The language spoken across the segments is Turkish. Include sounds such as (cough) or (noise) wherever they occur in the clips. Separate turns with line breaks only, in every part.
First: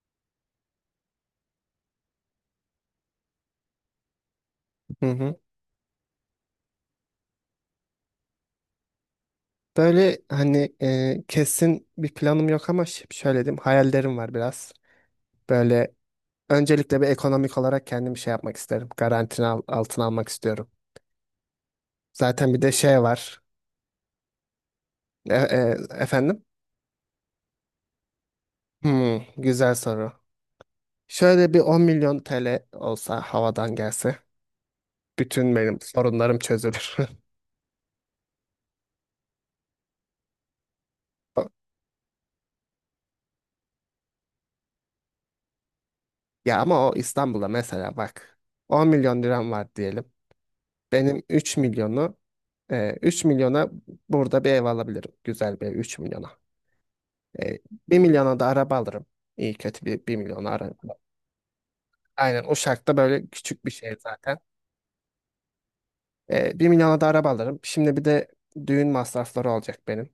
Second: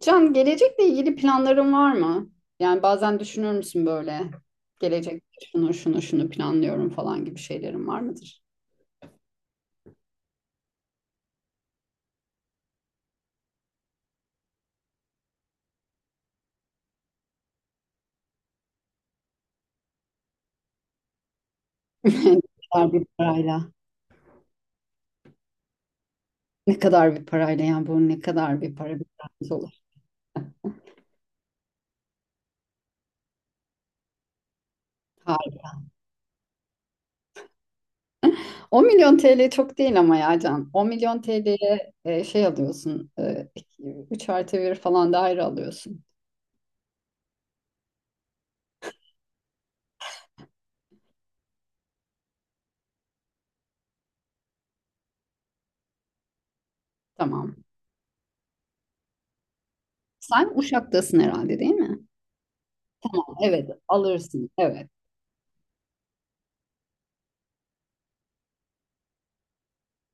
Can, gelecekle ilgili planların var mı? Yani bazen düşünür müsün böyle?
Hı
Gelecek
hı.
şunu şunu şunu planlıyorum falan gibi şeylerin var mıdır?
Böyle hani kesin bir planım yok ama şöyle diyeyim hayallerim var biraz. Böyle öncelikle bir ekonomik olarak kendimi şey yapmak isterim. Garantini altına almak istiyorum.
(laughs) Ne
Zaten bir de
kadar
şey
bir
var.
parayla?
Efendim?
Ne kadar bir parayla yani bu ne kadar bir para bir
Hmm,
paramız olur.
güzel soru. Şöyle bir 10 milyon TL olsa havadan gelse bütün benim sorunlarım çözülür. (laughs)
10 milyon TL çok değil ama ya Can. 10 milyon
O-
TL'ye şey alıyorsun. 3 artı 1 falan daire alıyorsun.
Ya ama o İstanbul'da mesela bak 10 milyon liram var diyelim. Benim 3 milyonu. 3 milyona burada bir ev alabilirim. Güzel bir ev 3 milyona.
Tamam.
Ee, 1 milyona da araba alırım. İyi kötü bir 1 milyona
Sen
araba.
Uşak'tasın herhalde değil mi?
Aynen Uşak'ta böyle küçük
Evet
bir şehir zaten.
alırsın. Evet.
1 milyona da araba alırım. Şimdi bir de düğün masrafları olacak benim.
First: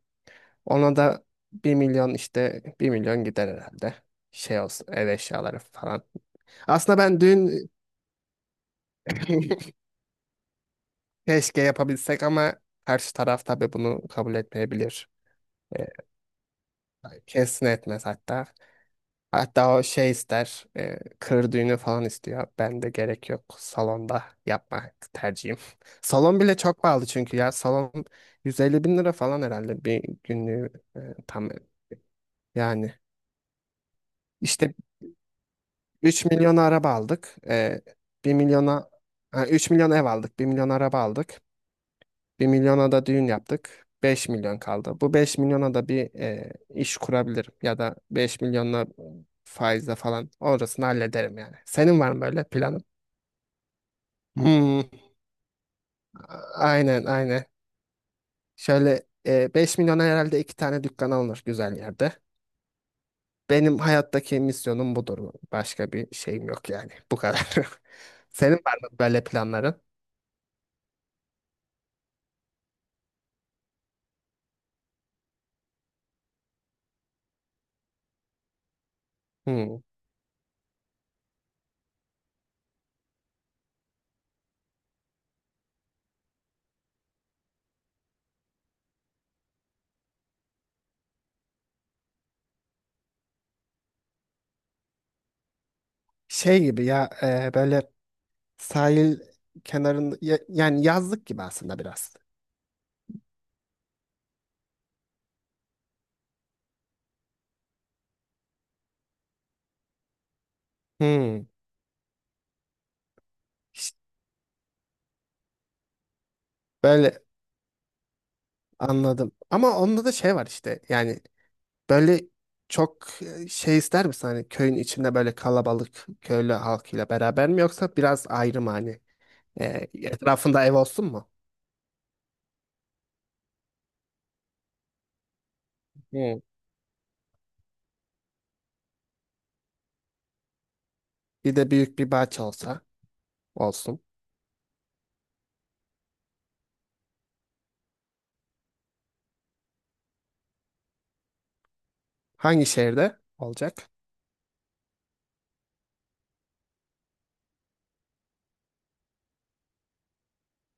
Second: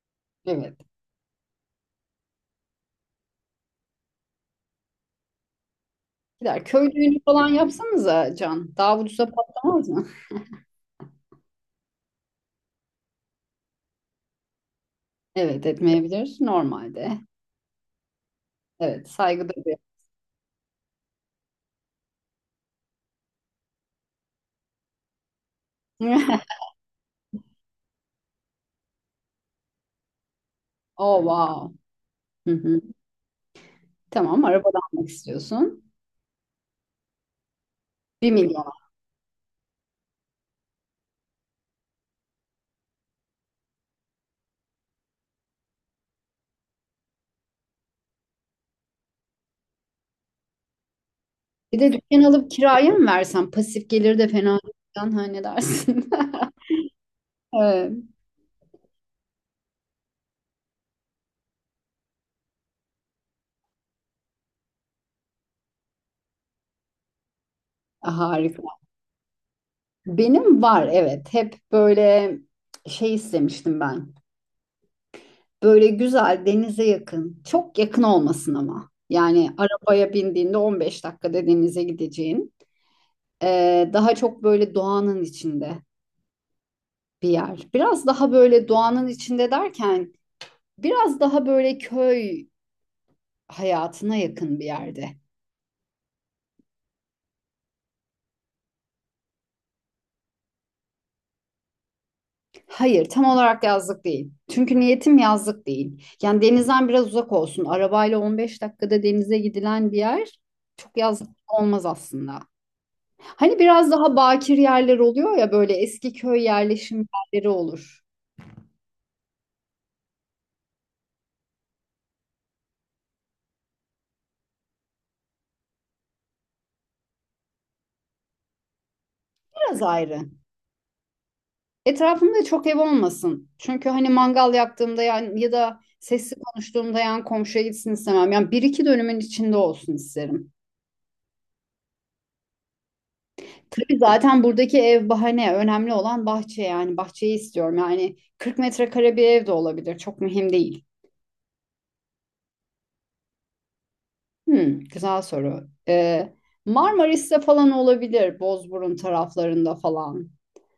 Evet.
Ona da 1 milyon işte 1 milyon gider herhalde. Şey olsun ev eşyaları falan.
Gider. Köy
Aslında
düğünü
ben
falan
düğün
yapsanıza Can. Daha ucuza
(laughs)
patlamaz mı? (laughs)
keşke yapabilsek ama karşı taraf tabii bunu kabul etmeyebilir.
Evet
Ee,
etmeyebilir normalde.
Kesin etmez hatta.
Evet saygı
Hatta
duyuyor.
o şey ister, kır düğünü falan istiyor. Ben de gerek yok. Salonda yapmak tercihim. (laughs) Salon bile
(laughs)
çok pahalı çünkü ya. Salon 150 bin lira falan herhalde bir günlüğü e,
Oh
tam
wow. Hı hı.
yani.
Tamam araba
İşte
da almak istiyorsun.
3 milyona araba aldık.
bir
1
milyon.
milyona, ha, 3 milyon ev aldık. 1 milyon araba aldık. 1 milyona da düğün yaptık. 5 milyon kaldı. Bu 5 milyona da bir iş kurabilirim. Ya da 5 milyonla faizle falan orasını hallederim yani.
Bir de
Senin var mı
dükkan
böyle
alıp
planın?
kiraya mı versen pasif gelir de fena değil.
Hmm,
Can, ha ne dersin? (laughs)
aynen aynen.
Evet,
Şöyle 5 milyona herhalde iki tane dükkan alınır güzel yerde. Benim hayattaki misyonum budur. Başka bir şeyim yok yani. Bu kadar. (laughs) Senin
harika.
var mı böyle planların?
Benim var evet. Hep böyle şey istemiştim ben. Böyle güzel denize yakın. Çok yakın olmasın ama. Yani
Hmm.
arabaya bindiğinde 15 dakikada denize gideceğin. Daha çok böyle doğanın içinde bir yer. Biraz daha böyle doğanın içinde derken biraz daha böyle köy hayatına yakın bir yerde.
Şey gibi ya böyle sahil kenarında yani yazlık gibi aslında biraz.
Hayır, tam olarak yazlık değil. Çünkü niyetim yazlık değil. Yani denizden biraz uzak olsun. Arabayla 15 dakikada denize gidilen bir yer çok yazlık
Hmm.
olmaz aslında. Hani biraz
İşte
daha bakir yerler oluyor ya böyle eski köy yerleşim
böyle
yerleri olur.
anladım. Ama onda da şey var işte yani. Böyle çok şey ister misin hani köyün içinde böyle kalabalık köylü halkıyla beraber mi yoksa biraz ayrı mı hani?
Biraz
E,
ayrı.
Etrafında ev olsun mu?
Etrafımda çok ev olmasın. Çünkü hani mangal yaktığımda yani ya da sesli
Hmm.
konuştuğumda yan komşuya gitsin istemem. Yani bir iki dönümün içinde olsun isterim.
Bir de büyük bir bahçe olsa
Tabii
olsun.
zaten buradaki ev bahane. Önemli olan bahçe yani. Bahçeyi istiyorum. Yani 40 metrekare bir ev de olabilir. Çok mühim değil.
Hangi şehirde olacak?
Hmm, güzel soru. Marmaris'te falan olabilir. Bozburun taraflarında falan.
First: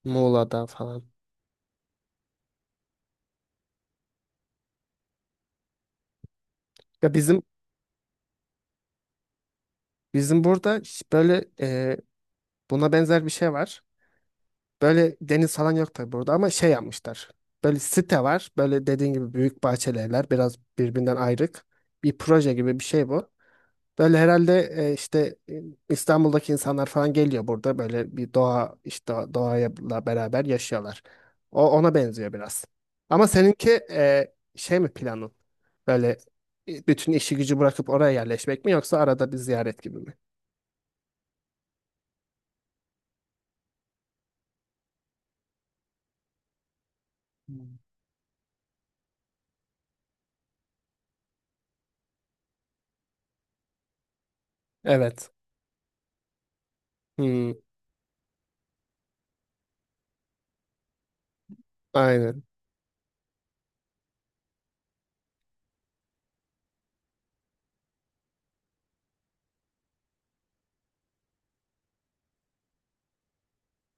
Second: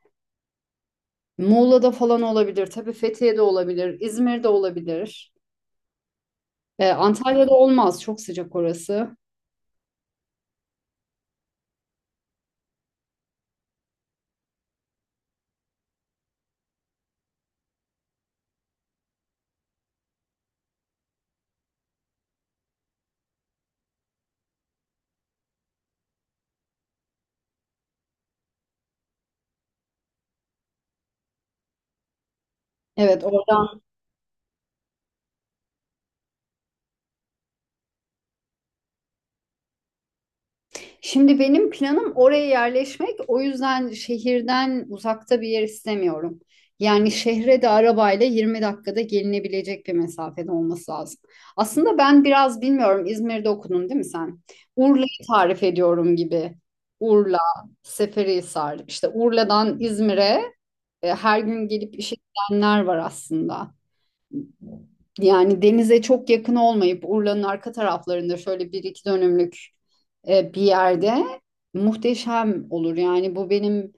Muğla'da falan.
Muğla'da falan olabilir. Tabii Fethiye'de olabilir. İzmir'de olabilir.
Ya bizim
Antalya'da olmaz. Çok sıcak orası.
burada böyle buna benzer bir şey var. Böyle deniz falan yok tabii burada ama şey yapmışlar. Böyle site var. Böyle dediğin gibi büyük bahçeli evler biraz birbirinden ayrık. Bir proje gibi bir şey bu. Böyle herhalde işte İstanbul'daki insanlar falan geliyor burada böyle bir doğa işte doğayla beraber yaşıyorlar. O ona benziyor biraz.
Evet,
Ama seninki
oradan
şey mi planın? Böyle bütün işi gücü bırakıp oraya yerleşmek mi yoksa arada bir ziyaret gibi mi?
Şimdi benim planım oraya yerleşmek. O yüzden şehirden uzakta bir yer istemiyorum. Yani şehre de
Hmm.
arabayla 20 dakikada gelinebilecek bir mesafede olması lazım. Aslında ben biraz bilmiyorum İzmir'de okudun değil mi sen? Urla'yı
Evet.
tarif ediyorum gibi. Urla,
Hmm,
Seferihisar. İşte Urla'dan İzmir'e her gün gelip işe
aynen.
gidenler var aslında. Yani denize çok yakın olmayıp Urla'nın arka taraflarında şöyle bir iki dönümlük bir yerde muhteşem olur. Yani bu benim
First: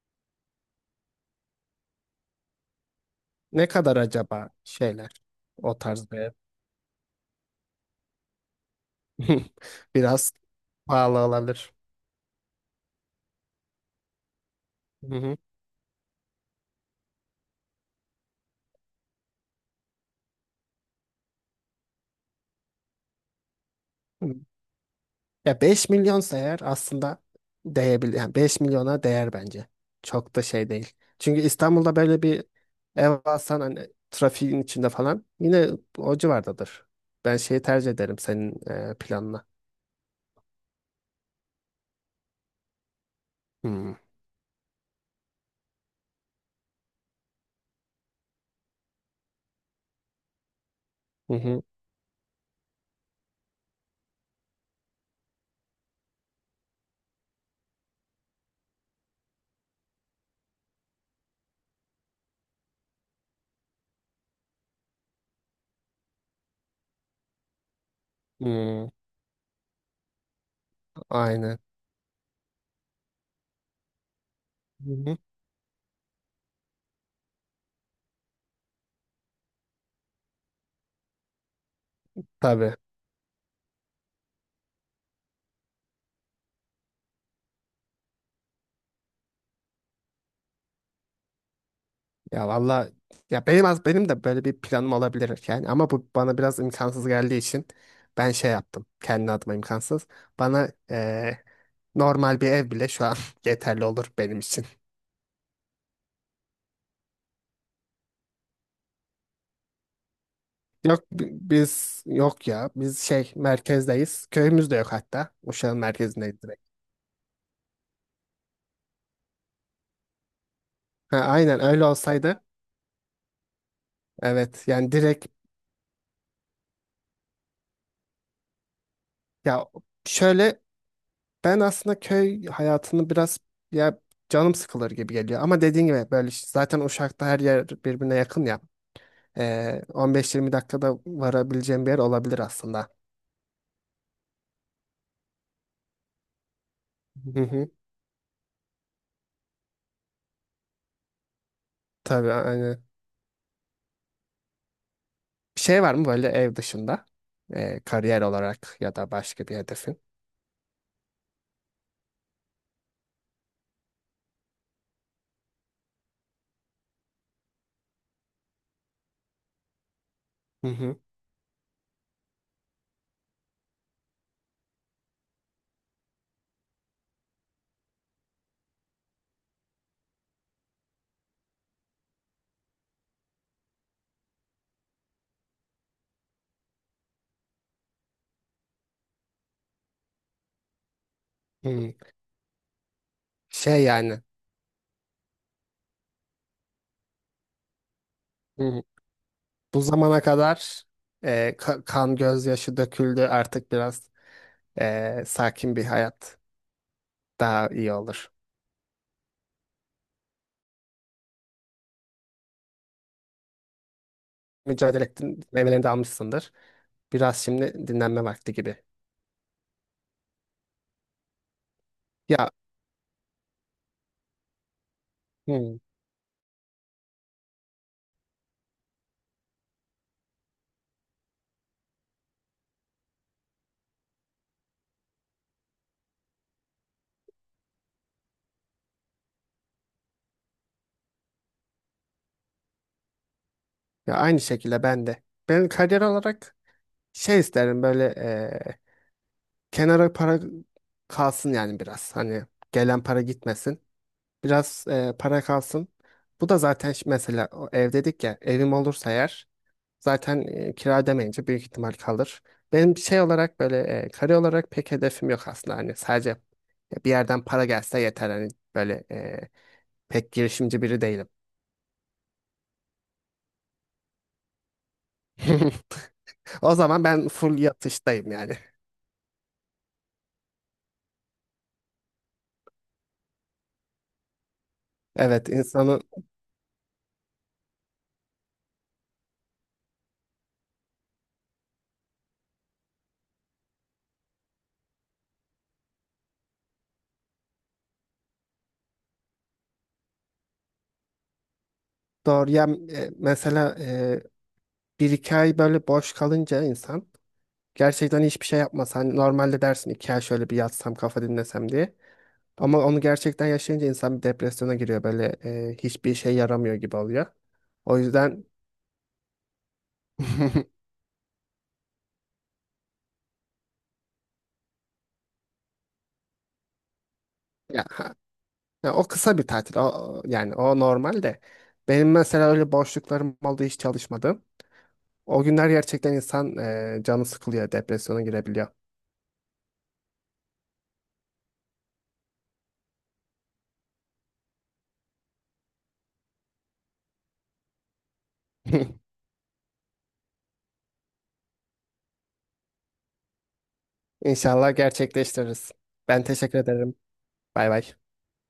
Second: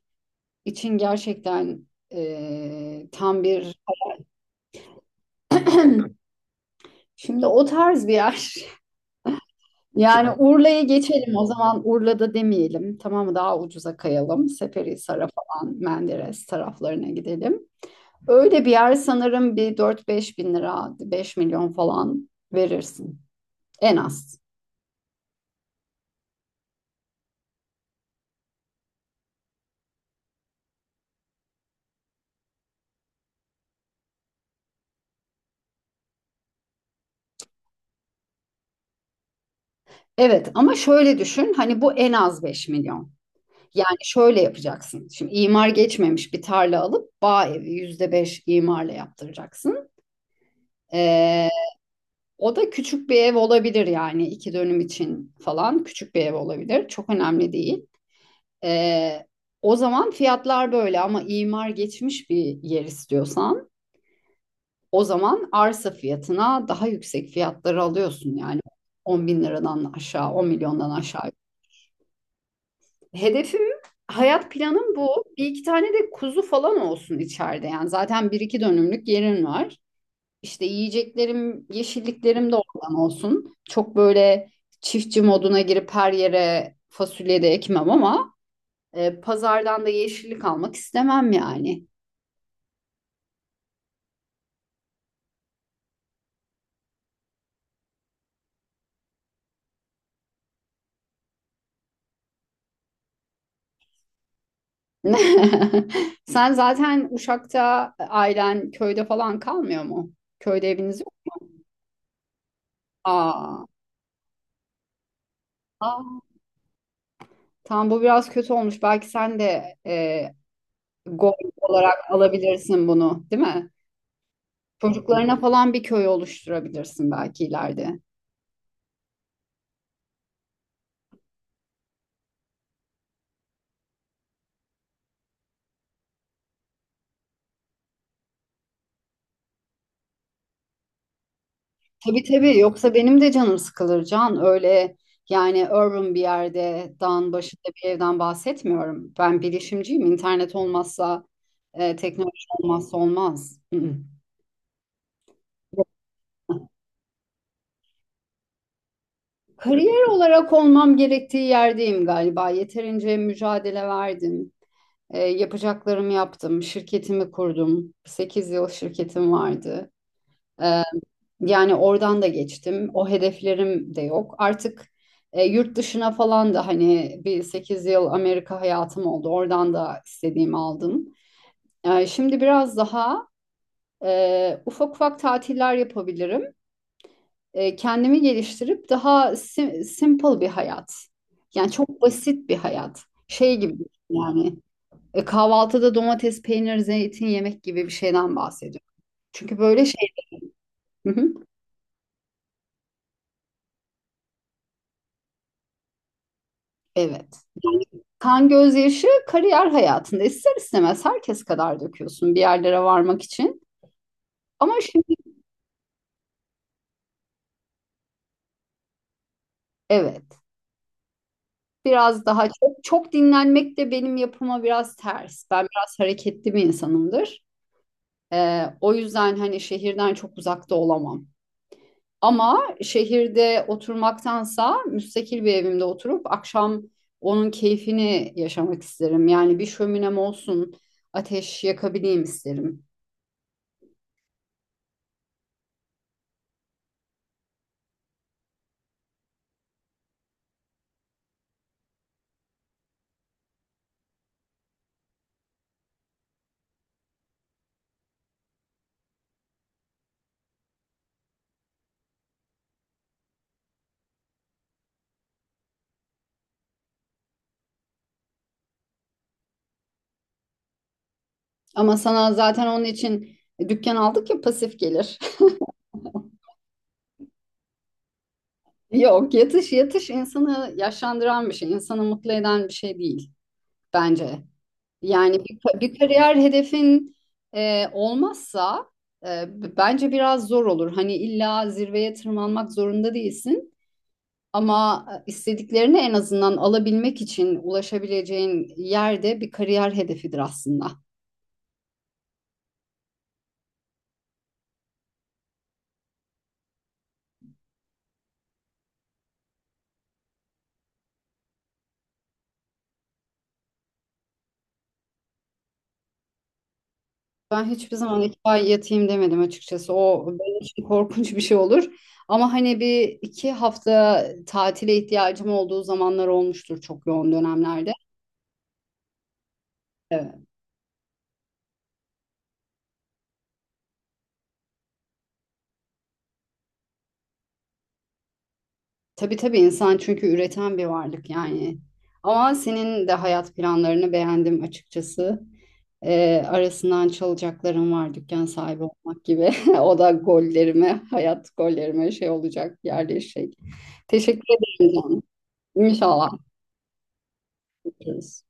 için gerçekten tam
Ne
bir.
kadar acaba şeyler o tarz bir
(clears throat)
ev?
Şimdi o tarz bir yer. (laughs)
(laughs)
Yani
Biraz
Urla'ya
pahalı
geçelim o
olabilir.
zaman Urla'da demeyelim tamam mı daha ucuza kayalım Seferihisar'a
Hı
falan Menderes taraflarına gidelim. Öyle bir yer sanırım bir dört beş bin lira 5 milyon falan verirsin en
hı.
az.
Ya 5 milyonsa eğer aslında değebilir. Yani 5 milyona değer bence. Çok da şey değil. Çünkü İstanbul'da böyle bir ev alsan hani trafiğin içinde falan yine o civardadır. Ben şeyi tercih ederim senin planına.
Evet ama şöyle düşün hani bu en az 5 milyon.
Hmm.
Yani şöyle yapacaksın. Şimdi imar geçmemiş bir tarla alıp bağ evi %5 imarla yaptıracaksın.
Hı
Ee,
hı.
o da küçük bir ev olabilir yani iki dönüm için falan küçük bir ev olabilir. Çok önemli değil. Ee, o zaman fiyatlar böyle ama imar geçmiş bir yer istiyorsan o zaman arsa fiyatına daha yüksek fiyatları alıyorsun yani
Hmm.
10 bin liradan aşağı on milyondan aşağı.
Aynen.
Hedefim, hayat
Hı
planım
hı.
bu. Bir iki tane de kuzu falan olsun içeride. Yani zaten bir iki dönümlük yerim var. İşte yiyeceklerim, yeşilliklerim de
Tabii.
oradan olsun. Çok böyle çiftçi moduna girip her yere fasulye de ekmem ama pazardan da yeşillik almak istemem yani.
Ya valla ya benim az benim de böyle bir planım olabilir yani ama bu bana biraz imkansız geldiği için ben şey yaptım. Kendi adıma imkansız. Bana normal bir ev bile şu an (laughs) yeterli olur benim için.
(laughs) Sen zaten Uşak'ta ailen köyde falan kalmıyor mu? Köyde eviniz
Yok
yok mu?
biz yok ya. Biz şey
Aa,
merkezdeyiz. Köyümüz de yok hatta. Uşak'ın
aa,
merkezindeyiz direkt.
tam bu biraz kötü olmuş. Belki sen de
Ha,
gol
aynen öyle
olarak
olsaydı.
alabilirsin bunu, değil mi?
Evet yani direkt
Çocuklarına falan bir köy oluşturabilirsin belki ileride.
ya şöyle ben aslında köy hayatını biraz ya canım sıkılır gibi geliyor. Ama dediğin gibi böyle işte zaten Uşak'ta her yer birbirine yakın ya. 15-20 dakikada varabileceğim bir yer
Tabii
olabilir
tabii
aslında.
yoksa benim de canım sıkılır Can. Öyle yani urban bir yerde dağın
Hı
başında
hı.
bir evden bahsetmiyorum. Ben bilişimciyim. İnternet olmazsa
Tabii
teknoloji
aynen.
olmazsa olmaz. Hı-hı.
Bir şey var mı böyle ev dışında? Kariyer olarak ya da başka bir hedefin?
Kariyer olarak olmam gerektiği yerdeyim galiba. Yeterince mücadele verdim. Yapacaklarımı yaptım. Şirketimi kurdum. 8 yıl şirketim vardı.
Hı
Ee,
hı.
yani oradan da geçtim. O hedeflerim de yok. Artık yurt dışına falan da hani bir 8 yıl Amerika hayatım oldu. Oradan da istediğimi aldım. Şimdi biraz daha ufak ufak tatiller yapabilirim. Kendimi geliştirip daha simple bir hayat. Yani
Hı.
çok basit bir hayat. Şey gibi
Şey yani
yani kahvaltıda domates, peynir, zeytin yemek gibi bir şeyden
hı,
bahsediyorum. Çünkü
bu
böyle şey.
zamana kadar
Hı hı.
kan gözyaşı döküldü artık biraz sakin bir hayat
Evet.
daha iyi olur.
Kan gözyaşı kariyer hayatında ister istemez herkes kadar döküyorsun bir yerlere varmak için. Ama
Mücadele
şimdi
ettin, meyvelerini de almışsındır. Biraz şimdi dinlenme vakti gibi.
evet biraz daha
Ya.
çok, çok dinlenmek de benim yapıma biraz ters. Ben
Hı.
biraz hareketli bir insanımdır. O yüzden hani şehirden çok uzakta olamam. Ama şehirde oturmaktansa müstakil bir evimde oturup akşam onun keyfini yaşamak isterim. Yani bir şöminem olsun, ateş yakabileyim isterim.
Ya aynı şekilde ben de. Ben kariyer olarak şey isterim böyle kenara para kalsın yani biraz. Hani gelen para gitmesin. Biraz para kalsın. Bu da zaten mesela o ev dedik ya evim olursa eğer zaten kira demeyince büyük ihtimal kalır. Benim şey olarak böyle kare olarak pek hedefim yok aslında hani sadece bir yerden para gelse yeter hani böyle pek girişimci biri değilim.
Ama sana zaten onun için dükkan aldık ya pasif gelir.
(laughs) O zaman ben full yatıştayım yani.
Yok, yatış yatış insanı yaşlandıran bir şey, insanı mutlu eden bir şey değil bence. Yani
Evet
bir
insanı
kariyer hedefin olmazsa bence biraz zor olur. Hani illa zirveye tırmanmak zorunda değilsin ama istediklerini en azından alabilmek için ulaşabileceğin yerde bir kariyer hedefidir aslında.
doğru ya mesela bir iki ay böyle boş kalınca insan gerçekten hiçbir şey yapmasa hani normalde dersin iki ay şöyle bir yatsam kafa dinlesem diye. Ama onu gerçekten yaşayınca insan bir depresyona giriyor. Böyle hiçbir işe yaramıyor gibi oluyor.
Ben hiçbir
O
zaman iki
yüzden
ay yatayım demedim açıkçası. O benim
(laughs)
için korkunç bir şey olur. Ama hani bir iki hafta tatile ihtiyacım olduğu zamanlar olmuştur çok yoğun
ya,
dönemlerde.
ya o kısa bir tatil. O,
Evet.
yani o normal de. Benim mesela öyle boşluklarım oldu hiç çalışmadım. O günler gerçekten insan canı sıkılıyor, depresyona girebiliyor.
Tabii tabii insan çünkü üreten bir varlık yani. Ama senin de hayat planlarını beğendim açıkçası. Arasından çalacaklarım var dükkan sahibi
(laughs)
olmak gibi. (laughs) O da gollerime, hayat gollerime şey olacak, yerleşecek. Teşekkür
İnşallah
ederim canım.
gerçekleştiririz. Ben
İnşallah.
teşekkür ederim. Bay bay.
Görüşürüz.